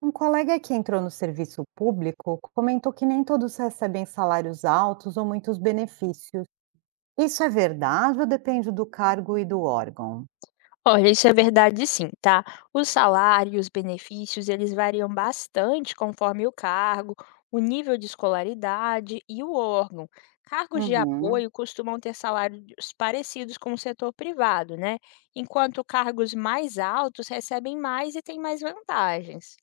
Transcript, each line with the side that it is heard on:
right: Um colega que entrou no serviço público comentou que nem todos recebem salários altos ou muitos benefícios. Isso é verdade ou depende do cargo e do órgão?
left: Olha, isso é verdade sim, tá? O salário e os benefícios, eles variam bastante conforme o cargo, o nível de escolaridade e o órgão. Cargos de
right: Uhum.
left: apoio costumam ter salários parecidos com o setor privado, né? Enquanto cargos mais altos recebem mais e têm mais vantagens.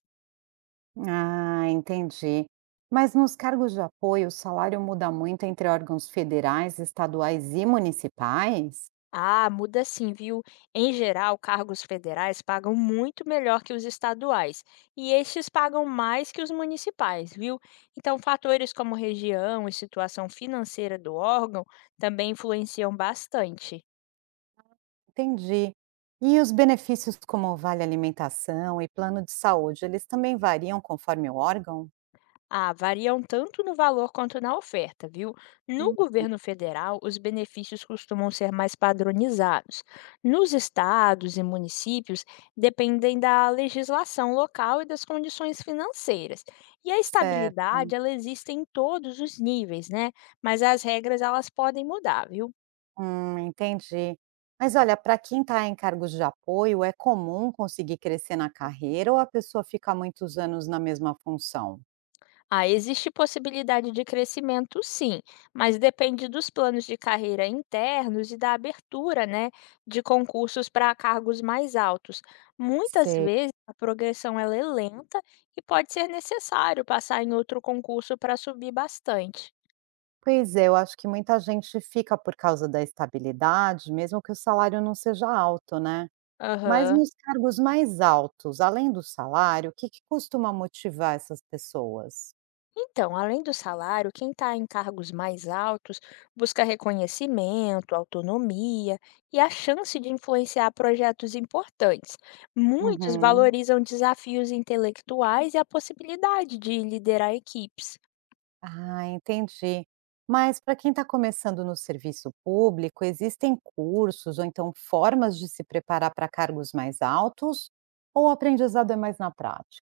right: Ah, entendi. Mas nos cargos de apoio, o salário muda muito entre órgãos federais, estaduais e municipais?
left: Ah, muda sim, viu? Em geral, cargos federais pagam muito melhor que os estaduais, e estes pagam mais que os municipais, viu? Então, fatores como região e situação financeira do órgão também influenciam bastante.
right: Entendi. E os benefícios como o vale alimentação e plano de saúde, eles também variam conforme o órgão?
left: Ah, variam tanto no valor quanto na oferta, viu? No
right: Hum.
left: governo federal, os benefícios costumam ser mais padronizados. Nos estados e municípios, dependem da legislação local e das condições financeiras. E a
right: Certo.
left: estabilidade, ela existe em todos os níveis, né? Mas as regras, elas podem mudar, viu?
right: Entendi. Mas olha, para quem está em cargos de apoio, é comum conseguir crescer na carreira ou a pessoa fica muitos anos na mesma função?
left: Ah, existe possibilidade de crescimento, sim, mas depende dos planos de carreira internos e da abertura, né, de concursos para cargos mais altos. Muitas
right: Sei.
left: vezes a progressão ela é lenta e pode ser necessário passar em outro concurso para subir bastante.
right: Pois é, eu acho que muita gente fica por causa da estabilidade, mesmo que o salário não seja alto, né? Mas
left: Aham.
right: nos cargos mais altos, além do salário, o que que costuma motivar essas pessoas?
left: Então, além do salário, quem está em cargos mais altos busca reconhecimento, autonomia e a chance de influenciar projetos importantes. Muitos
right: Uhum.
left: valorizam desafios intelectuais e a possibilidade de liderar equipes.
right: Ah, entendi. Mas para quem está começando no serviço público, existem cursos ou então formas de se preparar para cargos mais altos? Ou o aprendizado é mais na prática?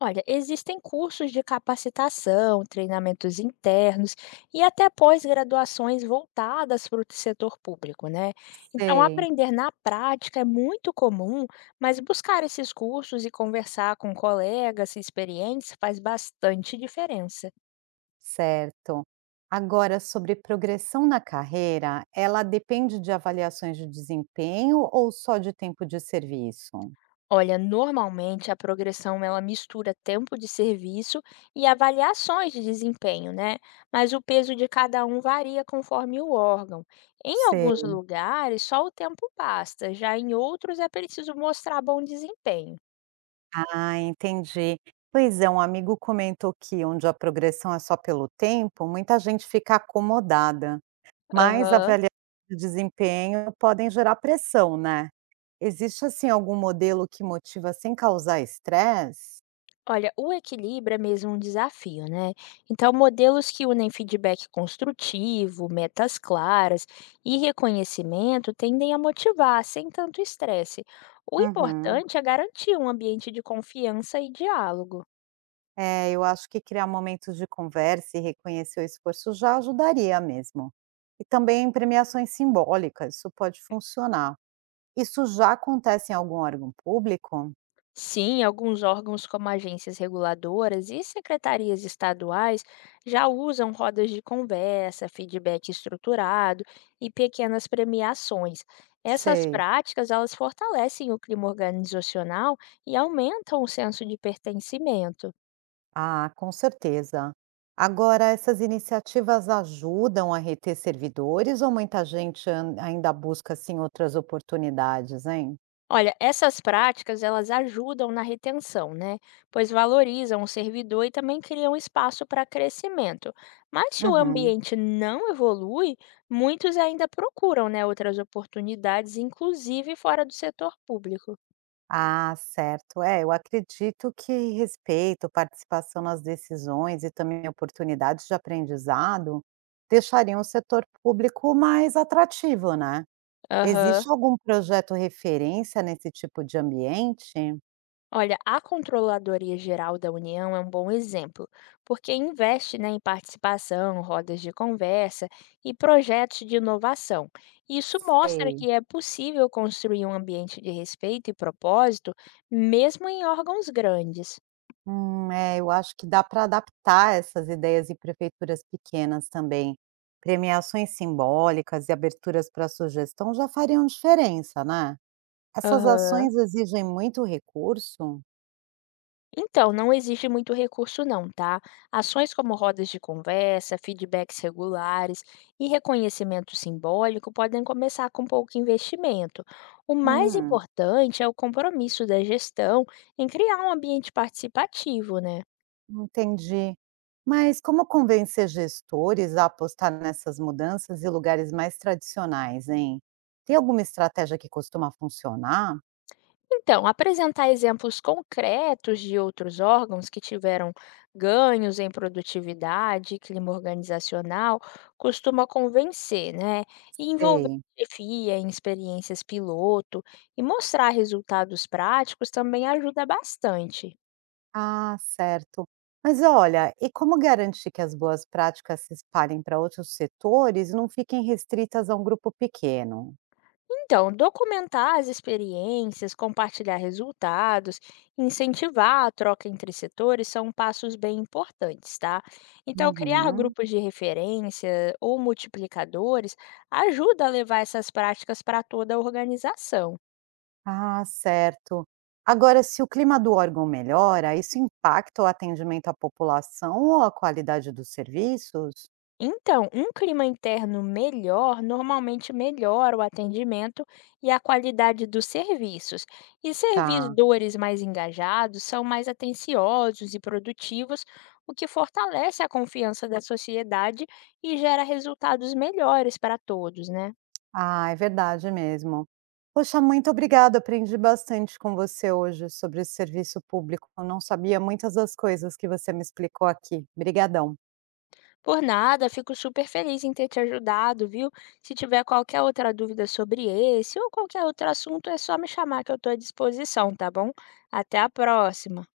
left: Olha, existem cursos de capacitação, treinamentos internos e até pós-graduações voltadas para o setor público, né? Então,
right: Sei,
left: aprender na prática é muito comum, mas buscar esses cursos e conversar com colegas experientes faz bastante diferença.
right: certo. Agora, sobre progressão na carreira, ela depende de avaliações de desempenho ou só de tempo de serviço?
left: Olha, normalmente a progressão ela mistura tempo de serviço e avaliações de desempenho, né? Mas o peso de cada um varia conforme o órgão. Em alguns
right: Sei.
left: lugares, só o tempo basta, já em outros é preciso mostrar bom desempenho.
right: Ah, entendi. Pois é, um amigo comentou que onde a progressão é só pelo tempo, muita gente fica acomodada. Mas
left: Aham.
right: avaliações de desempenho podem gerar pressão, né. Existe, assim, algum modelo que motiva sem causar estresse?
left: Olha, o equilíbrio é mesmo um desafio, né? Então, modelos que unem feedback construtivo, metas claras e reconhecimento tendem a motivar sem tanto estresse. O
right: Uhum.
left: importante é garantir um ambiente de confiança e diálogo.
right: É, eu acho que criar momentos de conversa e reconhecer o esforço já ajudaria mesmo. E também premiações simbólicas, isso pode funcionar. Isso já acontece em algum órgão público?
left: Sim, alguns órgãos, como agências reguladoras e secretarias estaduais, já usam rodas de conversa, feedback estruturado e pequenas premiações. Essas
right: Sei.
left: práticas, elas fortalecem o clima organizacional e aumentam o senso de pertencimento.
right: Ah, com certeza. Agora, essas iniciativas ajudam a reter servidores ou muita gente ainda busca, assim, outras oportunidades, hein?
left: Olha, essas práticas elas ajudam na retenção, né? Pois valorizam o servidor e também criam espaço para crescimento. Mas se o
right: Uhum.
left: ambiente não evolui, muitos ainda procuram, né, outras oportunidades, inclusive fora do setor público.
right: Ah, certo. É, eu acredito que respeito, participação nas decisões e também oportunidades de aprendizado deixariam o setor público mais atrativo, né?
left: Aham.
right: Existe algum projeto referência nesse tipo de ambiente?
left: Olha, a Controladoria Geral da União é um bom exemplo, porque investe, né, em participação, rodas de conversa e projetos de inovação. Isso mostra
right: Sei.
left: que é possível construir um ambiente de respeito e propósito, mesmo em órgãos grandes.
right: É, eu acho que dá para adaptar essas ideias em prefeituras pequenas também. Premiações simbólicas e aberturas para sugestão já fariam diferença, né? Essas
left: Aham.
right: ações exigem muito recurso?
left: Então, não exige muito recurso não, tá? Ações como rodas de conversa, feedbacks regulares e reconhecimento simbólico podem começar com pouco investimento. O mais
right: Hum,
left: importante é o compromisso da gestão em criar um ambiente participativo, né?
right: entendi. Mas como convencer gestores a apostar nessas mudanças em lugares mais tradicionais, hein? Tem alguma estratégia que costuma funcionar?
left: Então, apresentar exemplos concretos de outros órgãos que tiveram ganhos em produtividade, clima organizacional, costuma convencer, né? E envolver
right: Sei.
left: a chefia em experiências piloto e mostrar resultados práticos também ajuda bastante.
right: Ah, certo. Mas olha, e como garantir que as boas práticas se espalhem para outros setores e não fiquem restritas a um grupo pequeno?
left: Então, documentar as experiências, compartilhar resultados, incentivar a troca entre setores são passos bem importantes, tá? Então, criar
right: Uhum.
left: grupos de referência ou multiplicadores ajuda a levar essas práticas para toda a organização.
right: Ah, certo. Agora, se o clima do órgão melhora, isso impacta o atendimento à população ou a qualidade dos serviços?
left: Então, um clima interno melhor normalmente melhora o atendimento e a qualidade dos serviços. E
right: Tá.
left: servidores mais engajados são mais atenciosos e produtivos, o que fortalece a confiança da sociedade e gera resultados melhores para todos, né?
right: Ah, é verdade mesmo. Poxa, muito obrigada. Aprendi bastante com você hoje sobre esse serviço público. Eu não sabia muitas das coisas que você me explicou aqui. Obrigadão.
left: Por nada, fico super feliz em ter te ajudado, viu? Se tiver qualquer outra dúvida sobre esse ou qualquer outro assunto, é só me chamar que eu estou à disposição, tá bom? Até a próxima!